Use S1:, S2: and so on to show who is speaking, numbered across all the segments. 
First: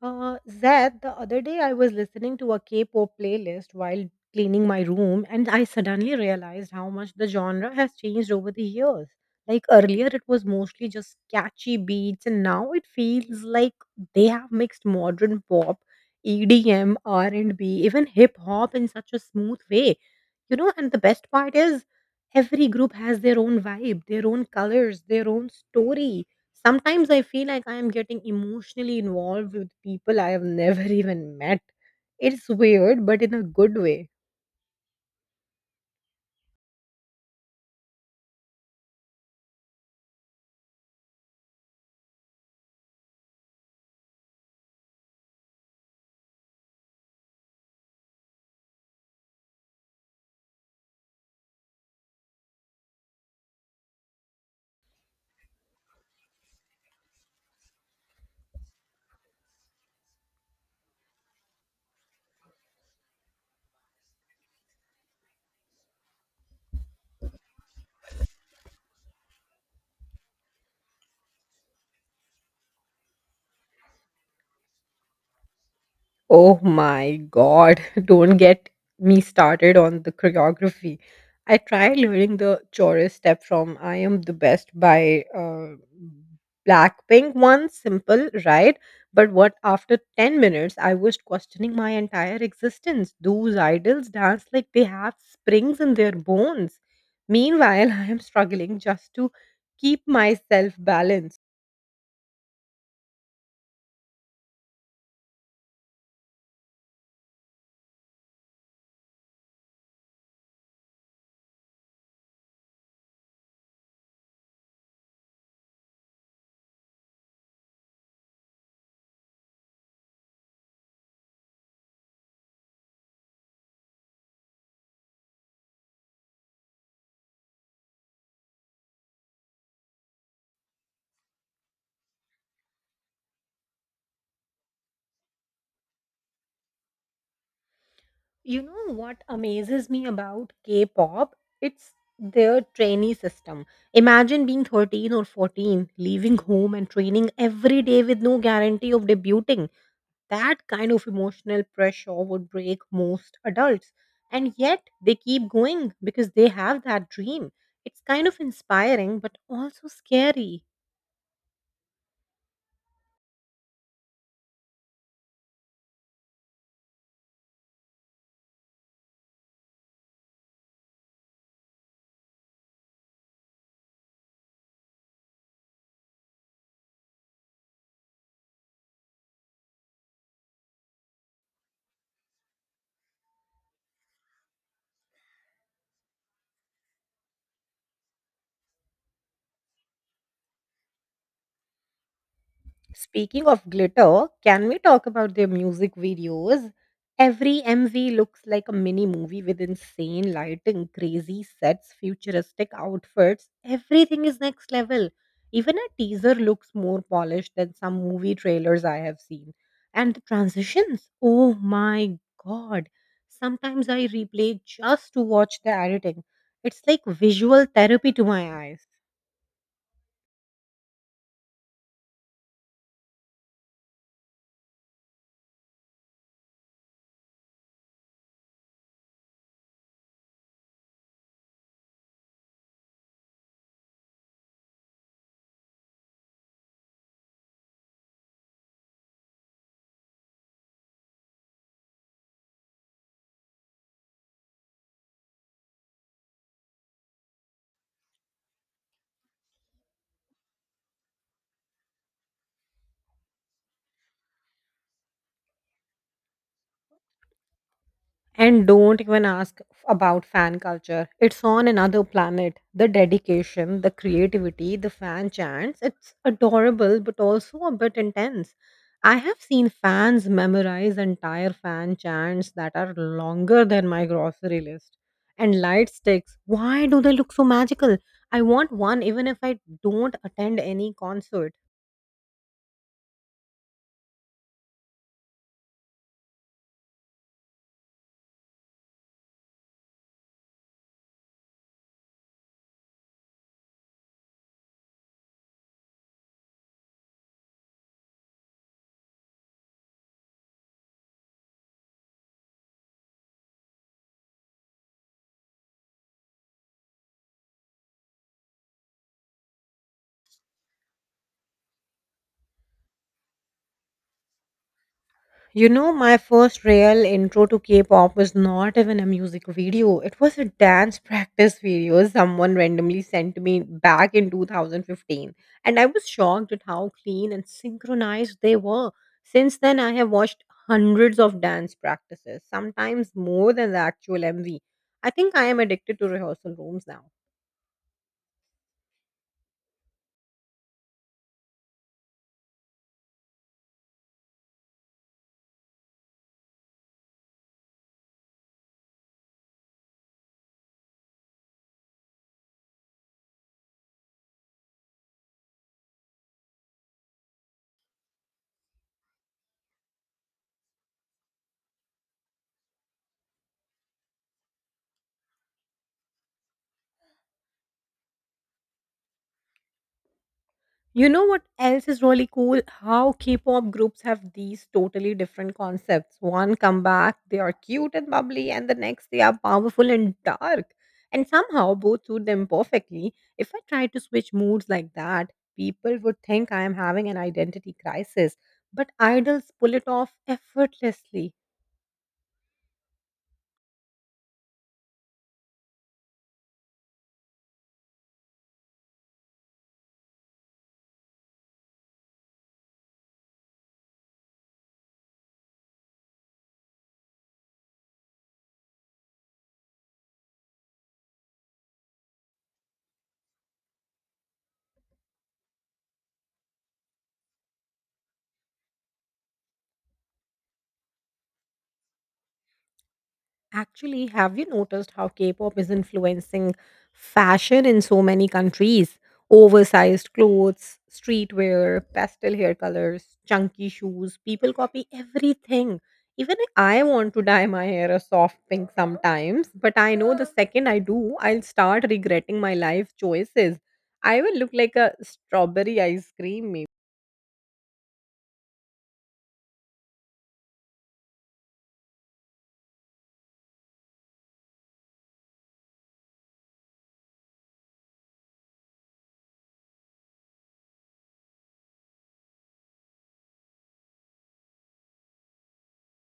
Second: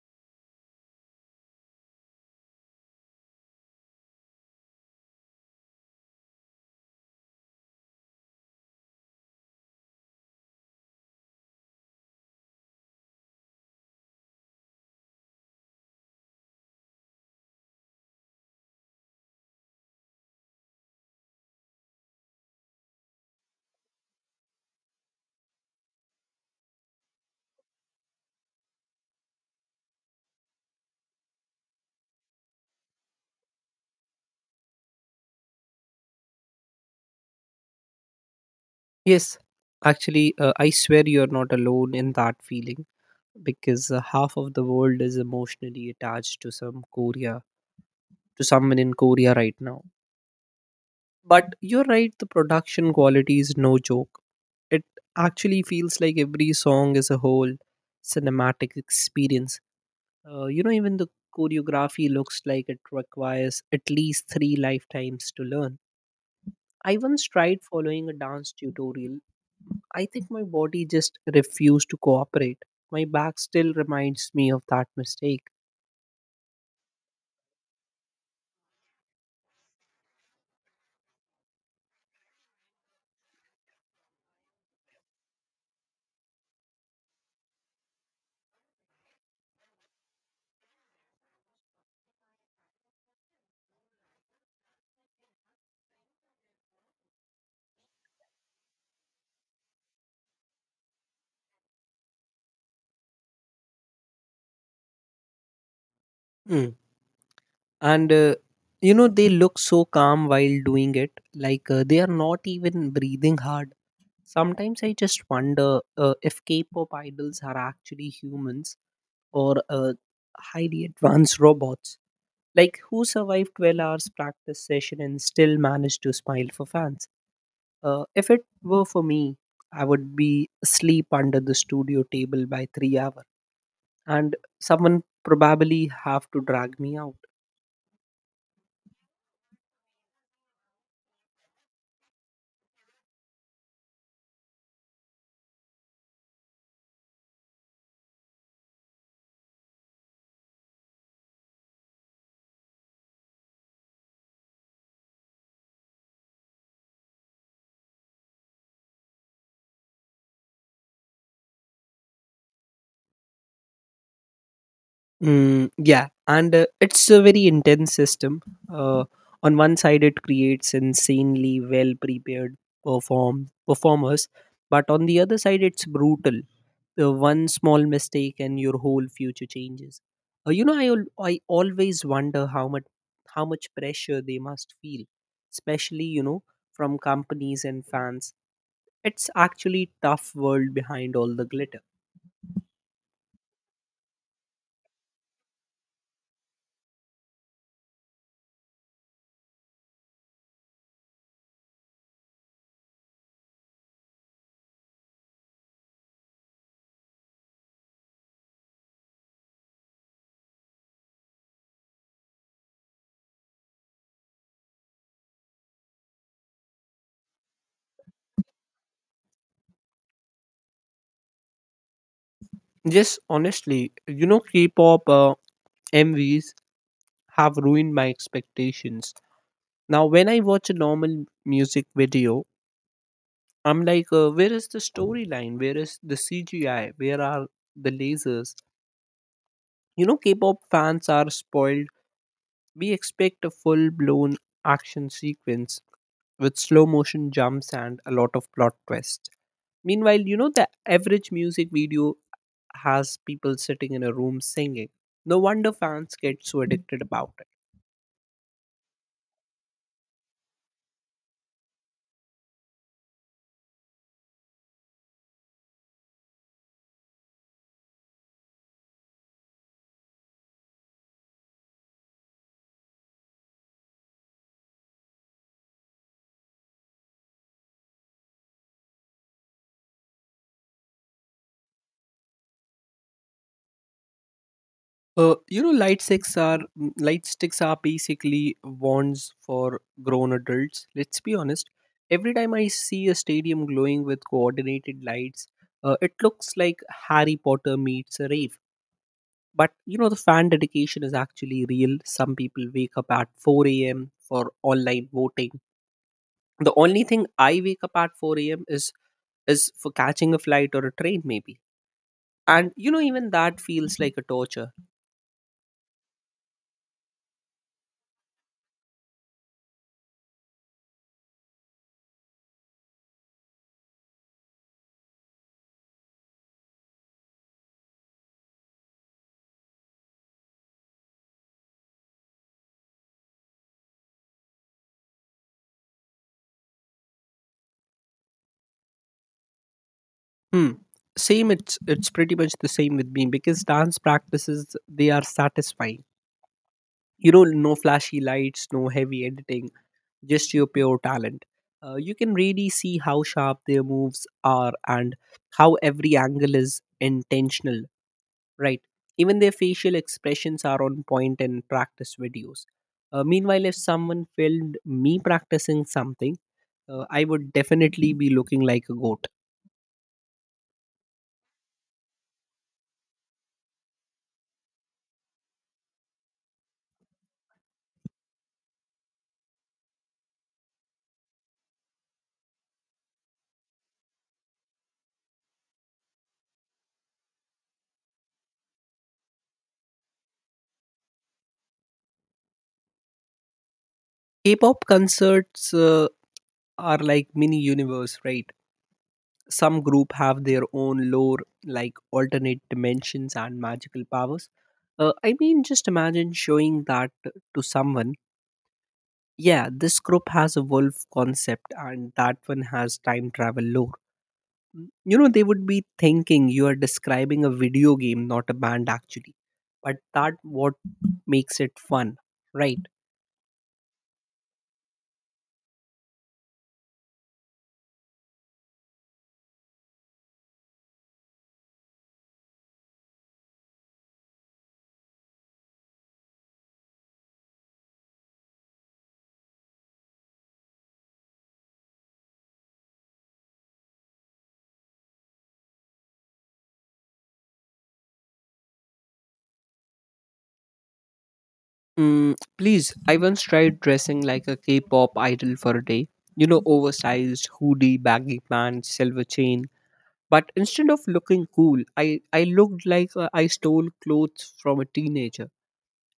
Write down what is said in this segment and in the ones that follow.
S1: Zed, the other day I was listening to a K-pop playlist while cleaning my room, and I suddenly realized how much the genre has changed over the years. Like earlier, it was mostly just catchy beats, and now it feels like they have mixed modern pop, EDM, R&B, even hip hop in such a smooth way. You know, and the best part is every group has their own vibe, their own colors, their own story. Sometimes I feel like I am getting emotionally involved with people I have never even met. It's weird, but in a good way.
S2: Yes, actually, I swear you're not alone in that feeling because half of the world is emotionally attached to some Korea, to someone in Korea right now. But you're right, the production quality is no joke. It actually feels like every song is a whole cinematic experience. You know, even the choreography looks like it requires at least three lifetimes to learn. I once tried following a dance tutorial. I think my body just refused to cooperate. My back still reminds me of that mistake.
S1: Oh my god, don't get me started on the choreography. I tried learning the chorus step from I Am the Best by Blackpink once, simple, right? But what after 10 minutes, I was questioning my entire existence. Those idols dance like they have springs in their bones. Meanwhile, I am struggling just to keep myself balanced.
S2: Mm. And you know, they look so calm while doing it, like they are not even breathing hard. Sometimes I just wonder if K pop idols are actually humans or highly advanced robots, like who survived 12 hours practice session and still managed to smile for fans. If it were for me, I would be asleep under the studio table by 3 hour, and someone probably have to drag me out.
S1: You know what amazes me about K pop? It's their trainee system. Imagine being 13 or 14, leaving home and training every day with no guarantee of debuting. That kind of emotional pressure would break most adults. And yet they keep going because they have that dream. It's kind of inspiring, but also scary.
S2: Mm, yeah, and it's a very intense system. Uh, on one side, it creates insanely well prepared performers, but on the other side, it's brutal. One small mistake and your whole future changes. You know, I always wonder how much pressure they must feel, especially from companies and fans. It's actually tough world behind all the glitter.
S1: Speaking of glitter, can we talk about their music videos? Every MV looks like a mini movie with insane lighting, crazy sets, futuristic outfits. Everything is next level. Even a teaser looks more polished than some movie trailers I have seen. And the transitions, oh my god. Sometimes I replay just to watch the editing. It's like visual therapy to my eyes.
S2: Yes, honestly, you know, K-pop MVs have ruined my expectations. Now, when I watch a normal music video, I'm like, where is the storyline? Where is the CGI? Where are the lasers? You know, K pop fans are spoiled. We expect a full blown action sequence with slow motion jumps and a lot of plot twists. Meanwhile, the average music video has people sitting in a room singing. No wonder fans get so addicted about it.
S1: And don't even ask about fan culture. It's on another planet. The dedication, the creativity, the fan chants, it's adorable but also a bit intense. I have seen fans memorize entire fan chants that are longer than my grocery list. And light sticks, why do they look so magical? I want one even if I don't attend any concert.
S2: You know, light sticks are basically wands for grown adults. Let's be honest. Every time I see a stadium glowing with coordinated lights, it looks like Harry Potter meets a rave. But you know, the fan dedication is actually real. Some people wake up at 4 a.m. for online voting. The only thing I wake up at 4 a.m. is for catching a flight or a train maybe, and you know, even that feels like a torture.
S1: You know, my first real intro to K pop was not even a music video. It was a dance practice video someone randomly sent me back in 2015. And I was shocked at how clean and synchronized they were. Since then, I have watched hundreds of dance practices, sometimes more than the actual MV. I think I am addicted to rehearsal rooms now.
S2: Hmm. Same, it's pretty much the same with me because dance practices, they are satisfying. You know, no flashy lights, no heavy editing, just your pure talent. You can really see how sharp their moves are and how every angle is intentional. Right. Even their facial expressions are on point in practice videos. Meanwhile, if someone filmed me practicing something, I would definitely be looking like a goat.
S1: You know what else is really cool? How K-pop groups have these totally different concepts. One come back, they are cute and bubbly, and the next they are powerful and dark. And somehow both suit them perfectly. If I tried to switch moods like that, people would think I am having an identity crisis. But idols pull it off effortlessly.
S2: K pop concerts are like mini universe, right? Some group have their own lore, like alternate dimensions and magical powers. I mean, just imagine showing that to someone. Yeah, this group has a wolf concept, and that one has time travel lore. Mm, you know, they would be thinking you are describing a video game, not a band actually, but that what makes it fun, right?
S1: Actually, have you noticed how K pop is influencing fashion in so many countries? Oversized clothes, streetwear, pastel hair colors, chunky shoes. People copy everything. Even I want to dye my hair a soft pink sometimes, but I know the second I do, I'll start regretting my life choices. I will look like a strawberry ice cream.
S2: Mm, please, I once tried dressing like a K pop idol for a day. You know, oversized hoodie, baggy pants, silver chain. But instead of looking cool, I looked like I stole clothes from a teenager.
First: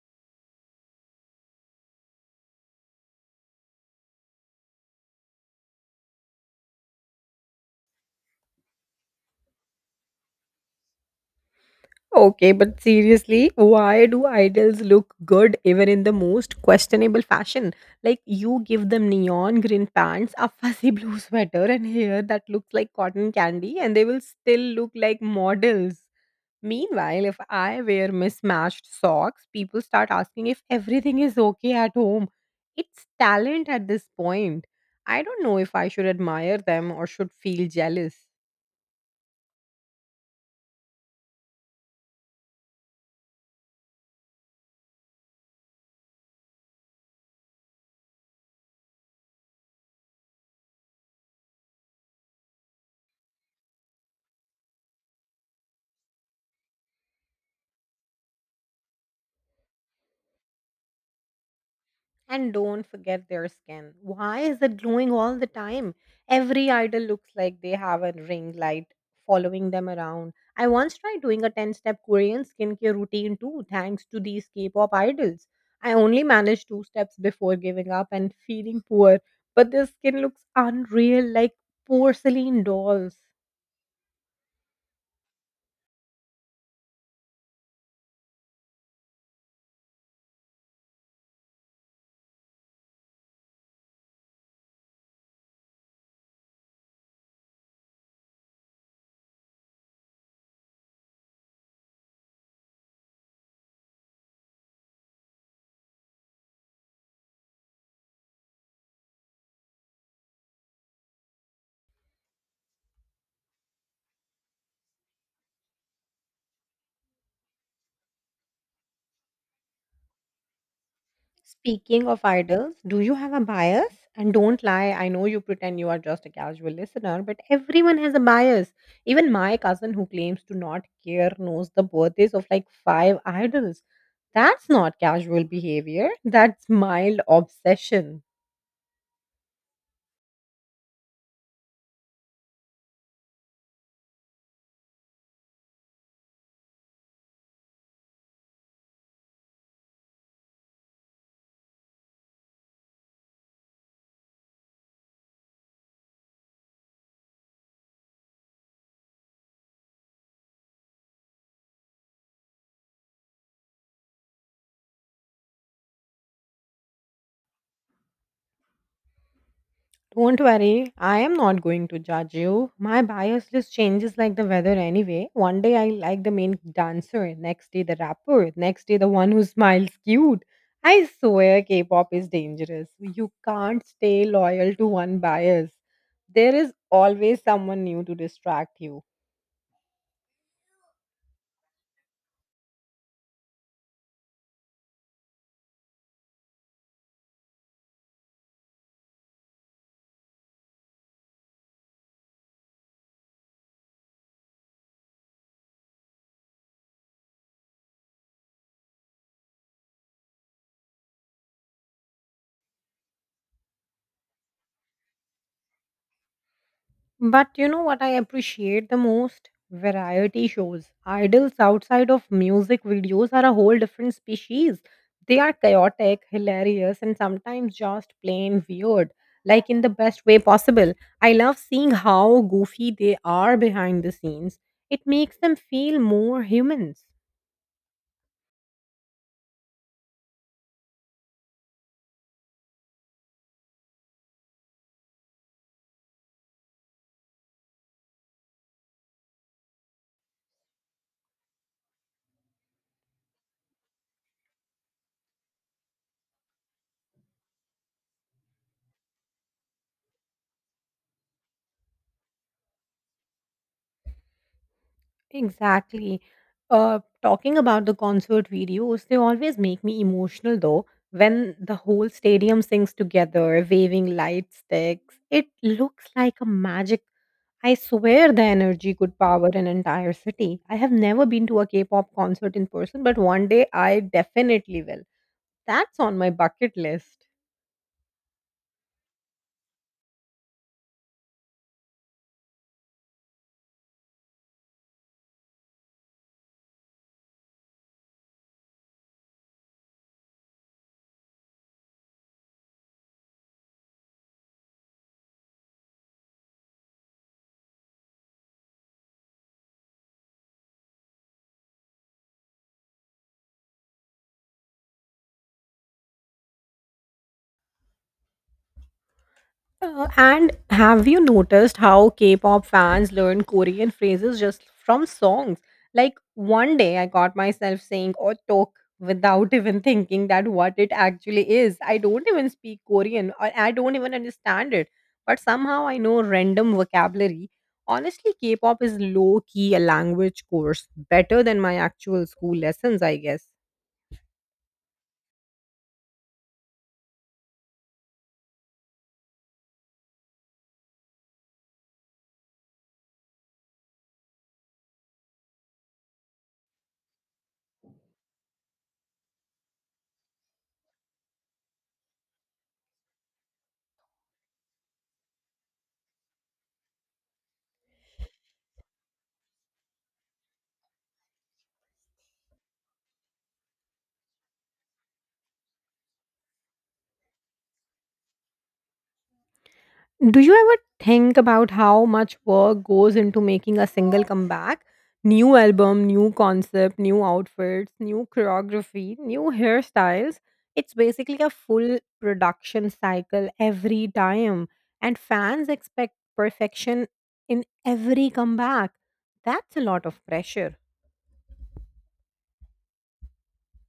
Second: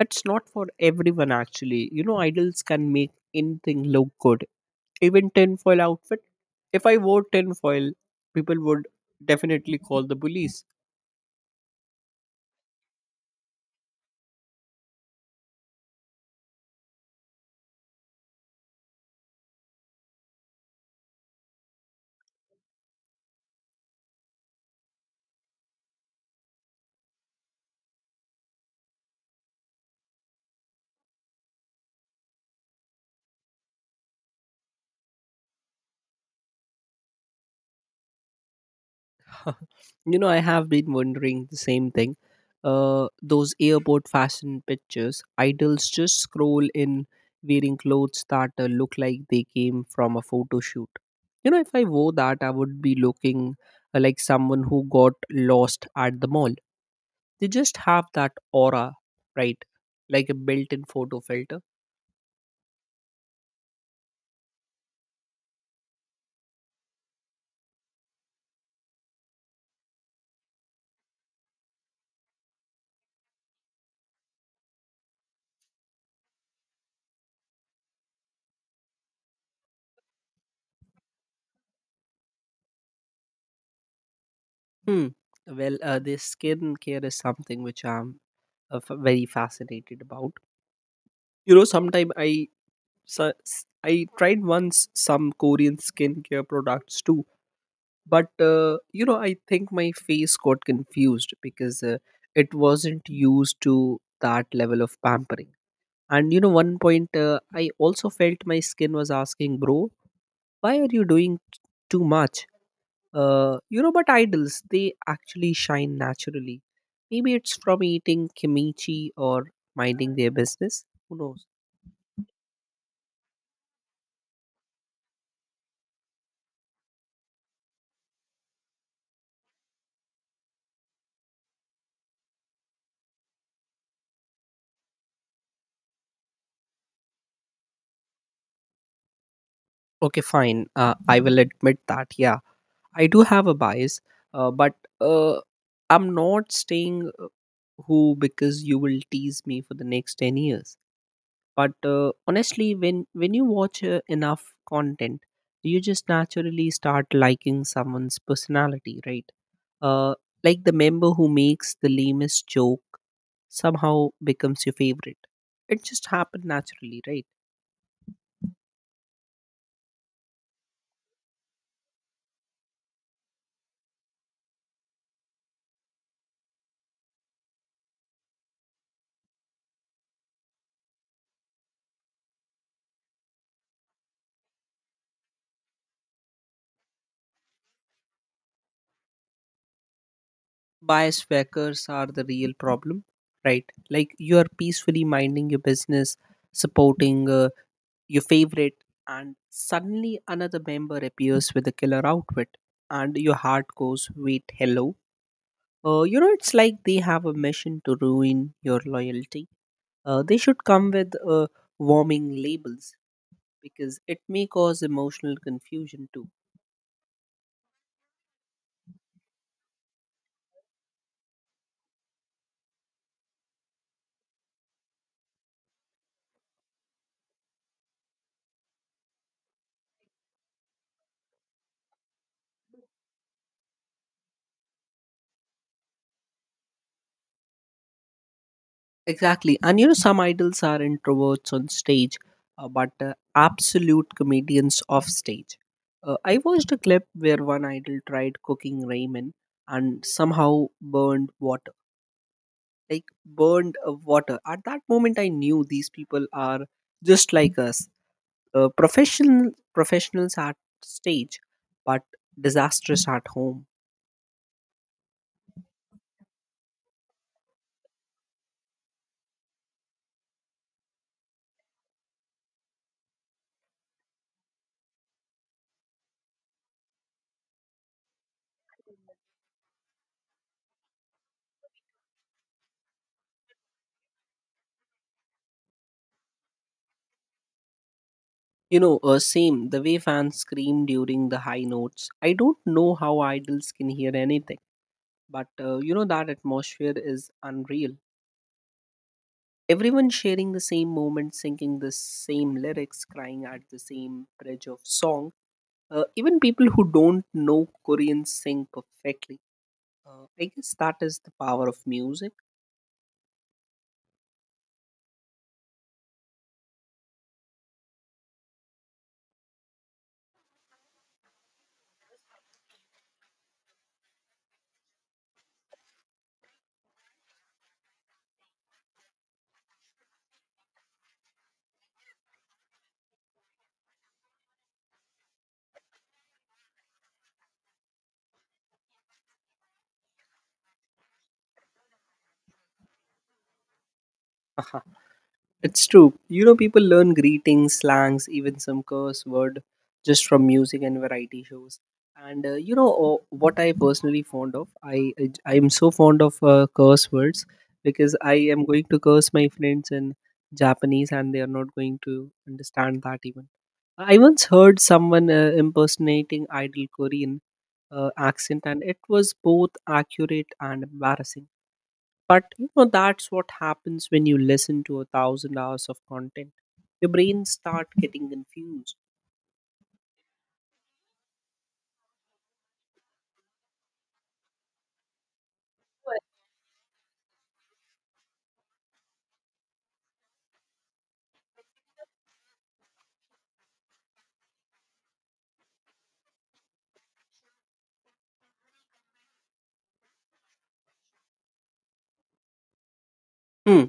S2: It's not for everyone, actually. You know, idols can make anything look good. Even tinfoil outfit. If I wore tinfoil, people would definitely call the police.
S1: Okay, but seriously, why do idols look good even in the most questionable fashion? Like you give them neon green pants, a fuzzy blue sweater, and hair that looks like cotton candy, and they will still look like models. Meanwhile, if I wear mismatched socks, people start asking if everything is okay at home. It's talent at this point. I don't know if I should admire them or should feel jealous.
S2: You know, I have been wondering the same thing. Those airport fashion pictures, idols just scroll in wearing clothes that look like they came from a photo shoot. You know, if I wore that, I would be looking like someone who got lost at the mall. They just have that aura, right? Like a built in photo filter.
S1: And don't forget their skin. Why is it glowing all the time? Every idol looks like they have a ring light following them around. I once tried doing a 10 step Korean skincare routine too, thanks to these K pop idols. I only managed two steps before giving up and feeling poor, but their skin looks unreal like porcelain dolls.
S2: Hmm. Well, this skincare is something which I'm very fascinated about. You know, sometime I so, s- I tried once some Korean skincare products too, but you know, I think my face got confused because it wasn't used to that level of pampering. And you know, one point I also felt my skin was asking, "Bro, why are you doing too much?" You know, but idols, they actually shine naturally. Maybe it's from eating kimchi or minding their business. Who knows?
S1: Speaking of idols, do you have a bias? And don't lie, I know you pretend you are just a casual listener, but everyone has a bias. Even my cousin, who claims to not care, knows the birthdays of like five idols. That's not casual behavior, that's mild obsession.
S2: Okay, fine. I will admit that. Yeah, I do have a bias, but uh, I'm not staying who, because you will tease me for the next 10 years. But honestly, when you watch enough content, you just naturally start liking someone's personality, right? uh, like the member who makes the lamest joke somehow becomes your favorite. It just happened naturally, right?
S1: Don't worry, I am not going to judge you. My bias just changes like the weather anyway. One day I like the main dancer, next day the rapper, next day the one who smiles cute. I swear K pop is dangerous. You can't stay loyal to one bias. There is always someone new to distract you.
S2: Bias fakers are the real problem, right? Like you are peacefully minding your business, supporting your favorite, and suddenly another member appears with a killer outfit, and your heart goes, wait, hello. You know, it's like they have a mission to ruin your loyalty. They should come with warming labels because it may cause emotional confusion too.
S1: But you know what I appreciate the most? Variety shows. Idols outside of music videos are a whole different species. They are chaotic, hilarious, and sometimes just plain weird, like in the best way possible. I love seeing how goofy they are behind the scenes. It makes them feel more humans.
S2: Exactly. And you know, some idols are introverts on stage, but absolute comedians off stage. I watched a clip where one idol tried cooking ramen and somehow burned water. Like, burned water. At that moment, I knew these people are just like us, professionals at stage, but disastrous at home.
S1: Exactly. Talking about the concert videos, they always make me emotional though. When the whole stadium sings together, waving light sticks, it looks like a magic. I swear the energy could power an entire city. I have never been to a K pop concert in person, but one day I definitely will. That's on my bucket list.
S2: You know, same, the way fans scream during the high notes. I don't know how idols can hear anything, but you know, that atmosphere is unreal. Everyone sharing the same moment, singing the same lyrics, crying at the same bridge of song. Even people who don't know Korean sing perfectly. I guess that is the power of music.
S1: And have you noticed how K-pop fans learn Korean phrases just from songs? Like one day I got myself saying "oh tok" without even thinking that what it actually is. I don't even speak Korean or I don't even understand it, but somehow I know random vocabulary. Honestly, K-pop is low-key a language course, better than my actual school lessons, I guess.
S2: It's true. You know, people learn greetings, slangs, even some curse word just from music and variety shows. And you know, what I personally fond of? I am so fond of curse words because I am going to curse my friends in Japanese, and they are not going to understand that even. I once heard someone impersonating idol Korean accent, and it was both accurate and embarrassing, but you know, that's what happens when you listen to a thousand hours of content. Your brain start getting confused.
S1: Do you ever think about how much work goes into making a single comeback? New album, new concept, new outfits, new choreography, new hairstyles. It's basically a full production cycle every time, and fans expect perfection in every comeback. That's a lot of pressure.
S2: Hmm.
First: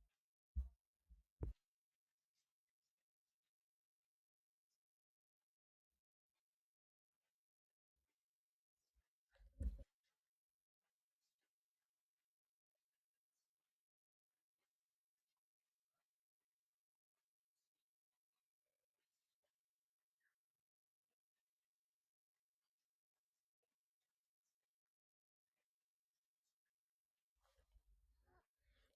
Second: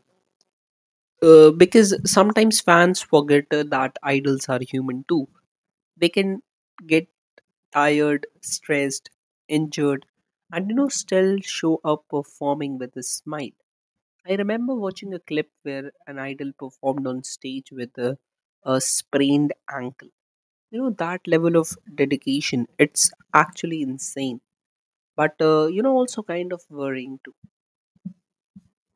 S2: Because sometimes fans forget that idols are human too. They can get tired, stressed, injured, and you know, still show up performing with a smile. I remember watching a clip where an idol performed on stage with a sprained ankle. You know, that level of dedication, it's actually insane, but you know, also kind of worrying too.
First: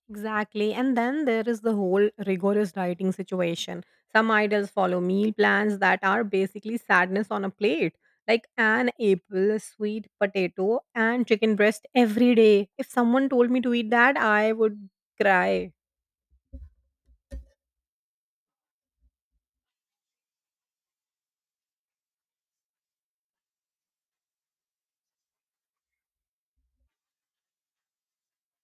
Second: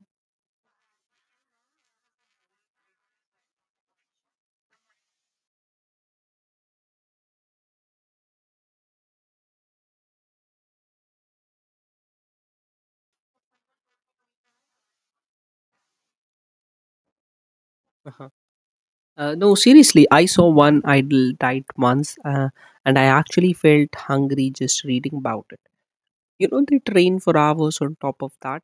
S1: Exactly. And then there is the whole rigorous dieting situation. Some idols follow meal plans that are basically sadness on a plate, like an apple, sweet potato, and chicken breast every day. If someone told me to eat that, I would cry.
S2: Uh-huh. No, seriously, I saw one idol diet once, and I actually felt hungry just reading about it. You know, they train for hours on top of that,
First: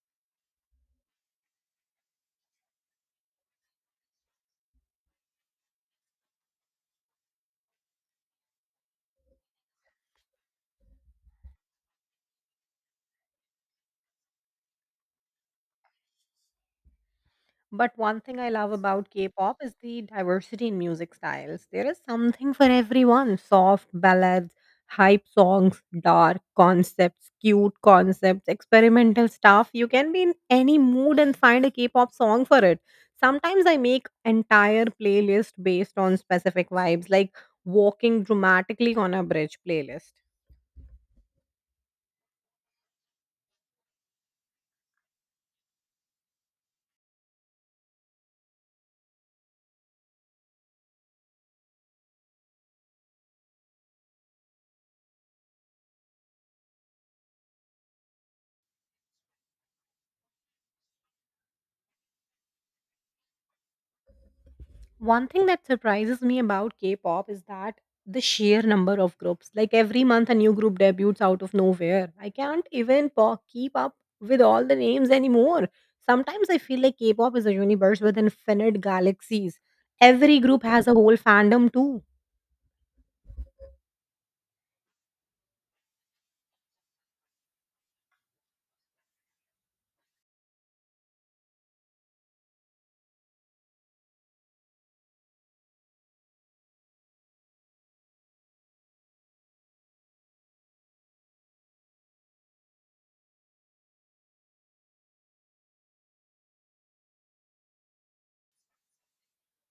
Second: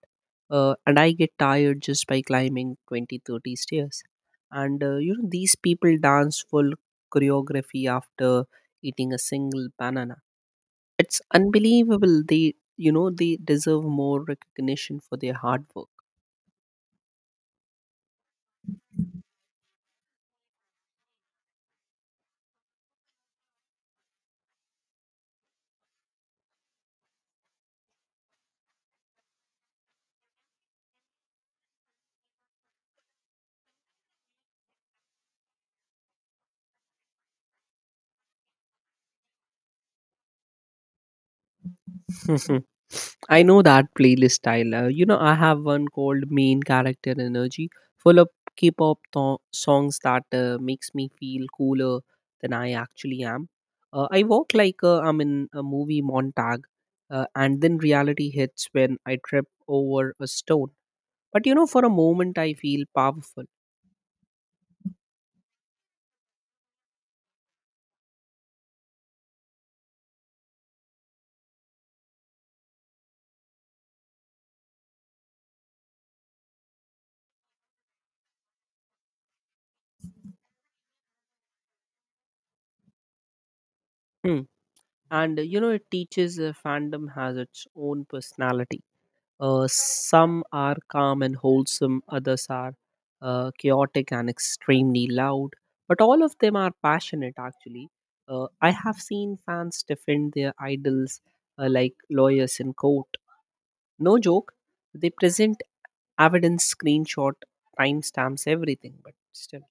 S2: and I get tired just by climbing 20, 30 stairs. And you know, these people dance full choreography after eating a single banana. It's unbelievable. They You know, they deserve more recognition for their hard work.
S1: But one thing I love about K-pop is the diversity in music styles. There is something for everyone. Soft ballads, hype songs, dark concepts, cute concepts, experimental stuff. You can be in any mood and find a K-pop song for it. Sometimes I make entire playlist based on specific vibes, like walking dramatically on a bridge playlist.
S2: Mhm. I know that playlist style. You know, I have one called Main Character Energy, full of songs that makes me feel cooler than I actually am. I walk like I'm in a movie montage, and then reality hits when I trip over a stone. But you know, for a moment, I feel powerful.
S1: One thing that surprises me about K-pop is that the sheer number of groups. Like every month, a new group debuts out of nowhere. I can't even keep up with all the names anymore. Sometimes I feel like K-pop is a universe with infinite galaxies. Every group has a whole fandom too.
S2: Hmm. And you know, it teaches fandom has its own personality. Some are calm and wholesome, others are chaotic and extremely loud, but all of them are passionate actually. I have seen fans defend their idols like lawyers in court. No joke, they present evidence, screenshot, timestamps, everything, but still.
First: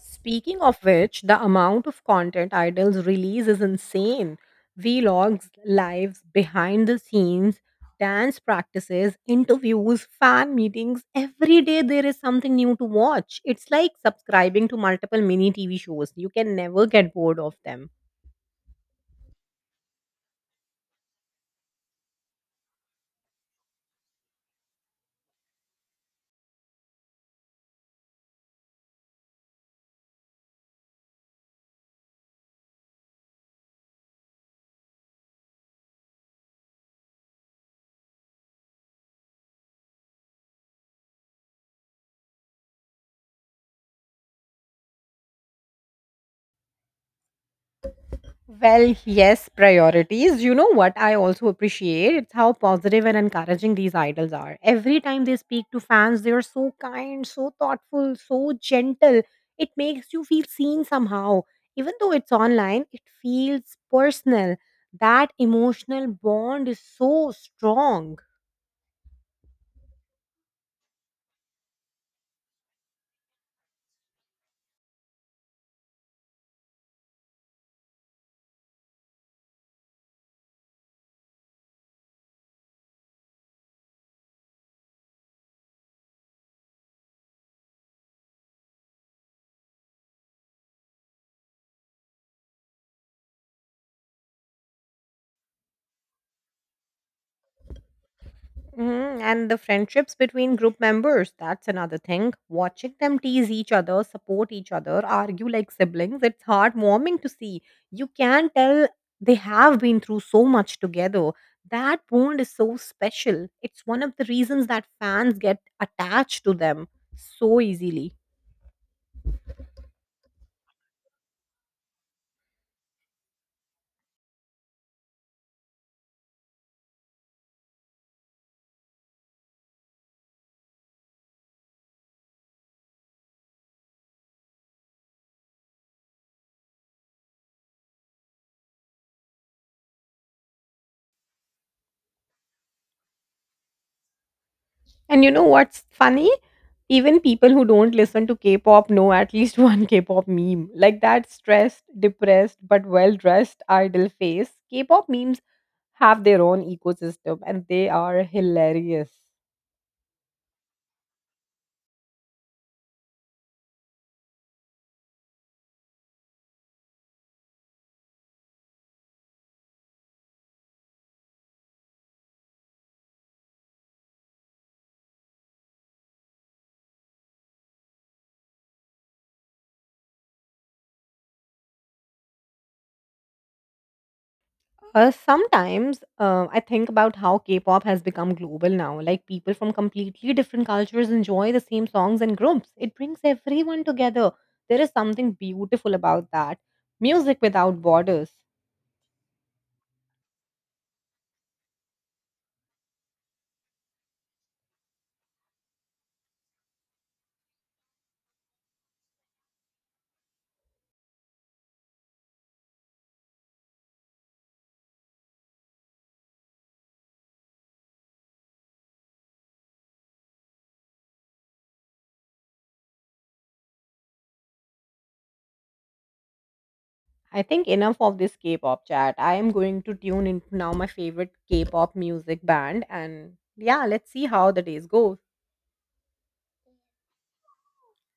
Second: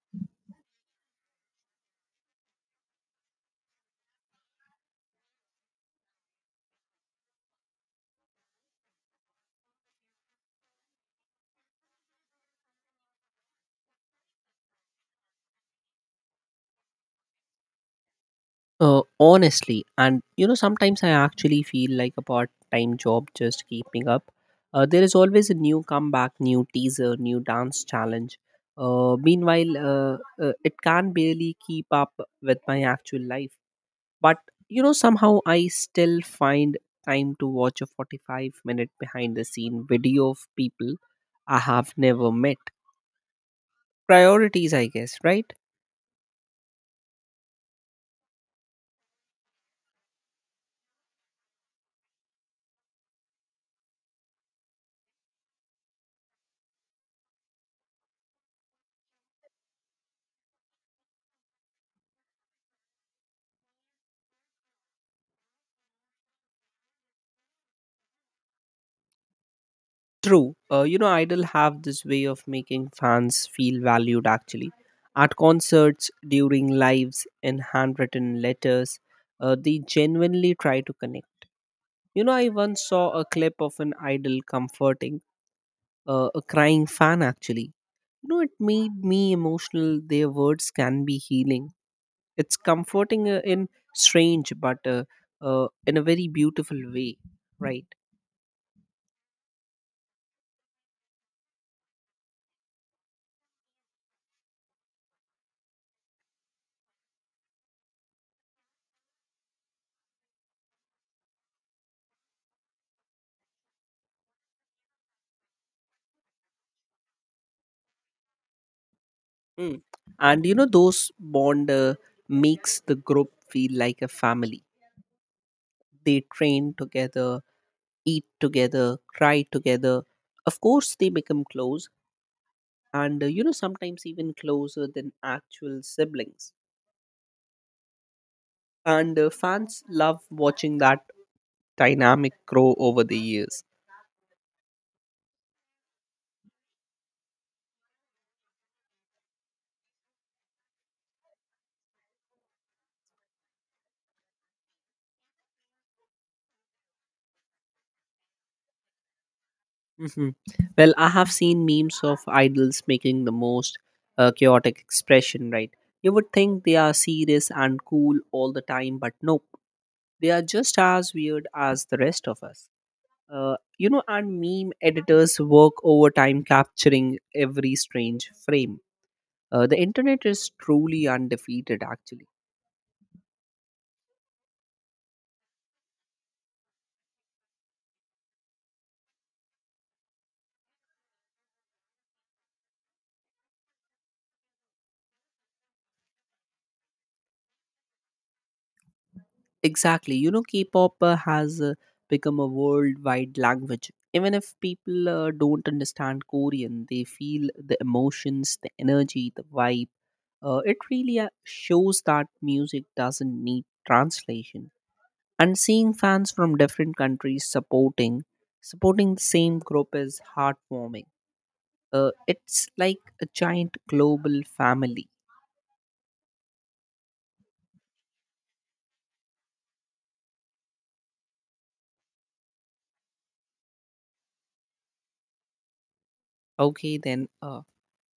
S1: Speaking of which, the amount of content Idols release is insane. Vlogs, lives, behind the scenes, dance practices, interviews, fan meetings. Every day there is something new to watch. It's like subscribing to multiple mini TV shows. You can never get bored of them.
S2: Honestly, and you know, sometimes I actually feel like a part time job just keeping up. There is always a new comeback, new teaser, new dance challenge. Meanwhile, it can barely keep up with my actual life. But you know, somehow I still find time to watch a 45-minute behind the scene video of people I have never met. Priorities, I guess, right?
S1: Well, yes, priorities. You know what I also appreciate? It's how positive and encouraging these idols are. Every time they speak to fans, they are so kind, so thoughtful, so gentle. It makes you feel seen somehow. Even though it's online, it feels personal. That emotional bond is so strong.
S2: True. You know, Idol have this way of making fans feel valued actually. At concerts, during lives, in handwritten letters, they genuinely try to connect. You know, I once saw a clip of an Idol comforting a crying fan actually. You know, it made me emotional. Their words can be healing. It's comforting in strange but in a very beautiful way, right?
S1: Hmm. And the friendships between group members, that's another thing. Watching them tease each other, support each other, argue like siblings, it's heartwarming to see. You can tell they have been through so much together. That bond is so special. It's one of the reasons that fans get attached to them so easily.
S2: Mm. And you know, those bond makes the group feel like a family. They train together, eat together, cry together. Of course, they become close, and you know, sometimes even closer than actual siblings. And fans love watching that dynamic grow over the years.
S1: And you know what's funny? Even people who don't listen to K-pop know at least one K-pop meme. Like that stressed, depressed, but well-dressed idol face. K-pop memes have their own ecosystem and they are hilarious.
S2: Hmm. Well, I have seen memes of idols making the most chaotic expression, right? You would think they are serious and cool all the time, but no. They are just as weird as the rest of us. You know, and meme editors work overtime capturing every strange frame. The internet is truly undefeated, actually.
S1: Sometimes I think about how K-pop has become global now. Like people from completely different cultures enjoy the same songs and groups. It brings everyone together. There is something beautiful about that. Music without borders.
S2: Exactly. You know, K pop has become a worldwide language. Even if people don't understand Korean, they feel the emotions, the energy, the vibe. It really shows that music doesn't need translation. And seeing fans from different countries supporting the same group is heartwarming. It's like a giant global family.
S1: I think enough of this K-pop chat. I am going to tune into now my favorite K-pop music band and yeah, let's see how the days go.
S2: Okay, then,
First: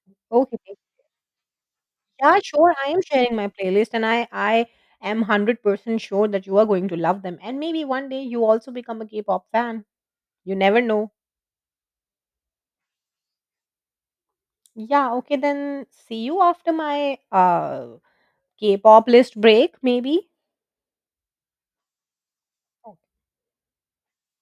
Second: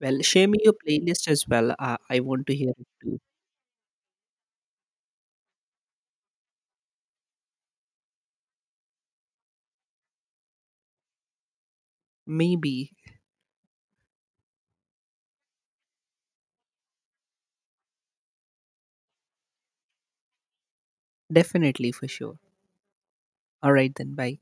S2: well, share me your
S1: Okay.
S2: playlist as well. I
S1: Yeah,
S2: want to hear
S1: sure.
S2: it
S1: I am
S2: too.
S1: sharing my playlist and I am 100% sure that you are going to love them and maybe one day you also become a K-pop fan. You never know.
S2: Maybe.
S1: Yeah, okay then see you after my K-pop list break maybe.
S2: Definitely, for sure. All right then, bye.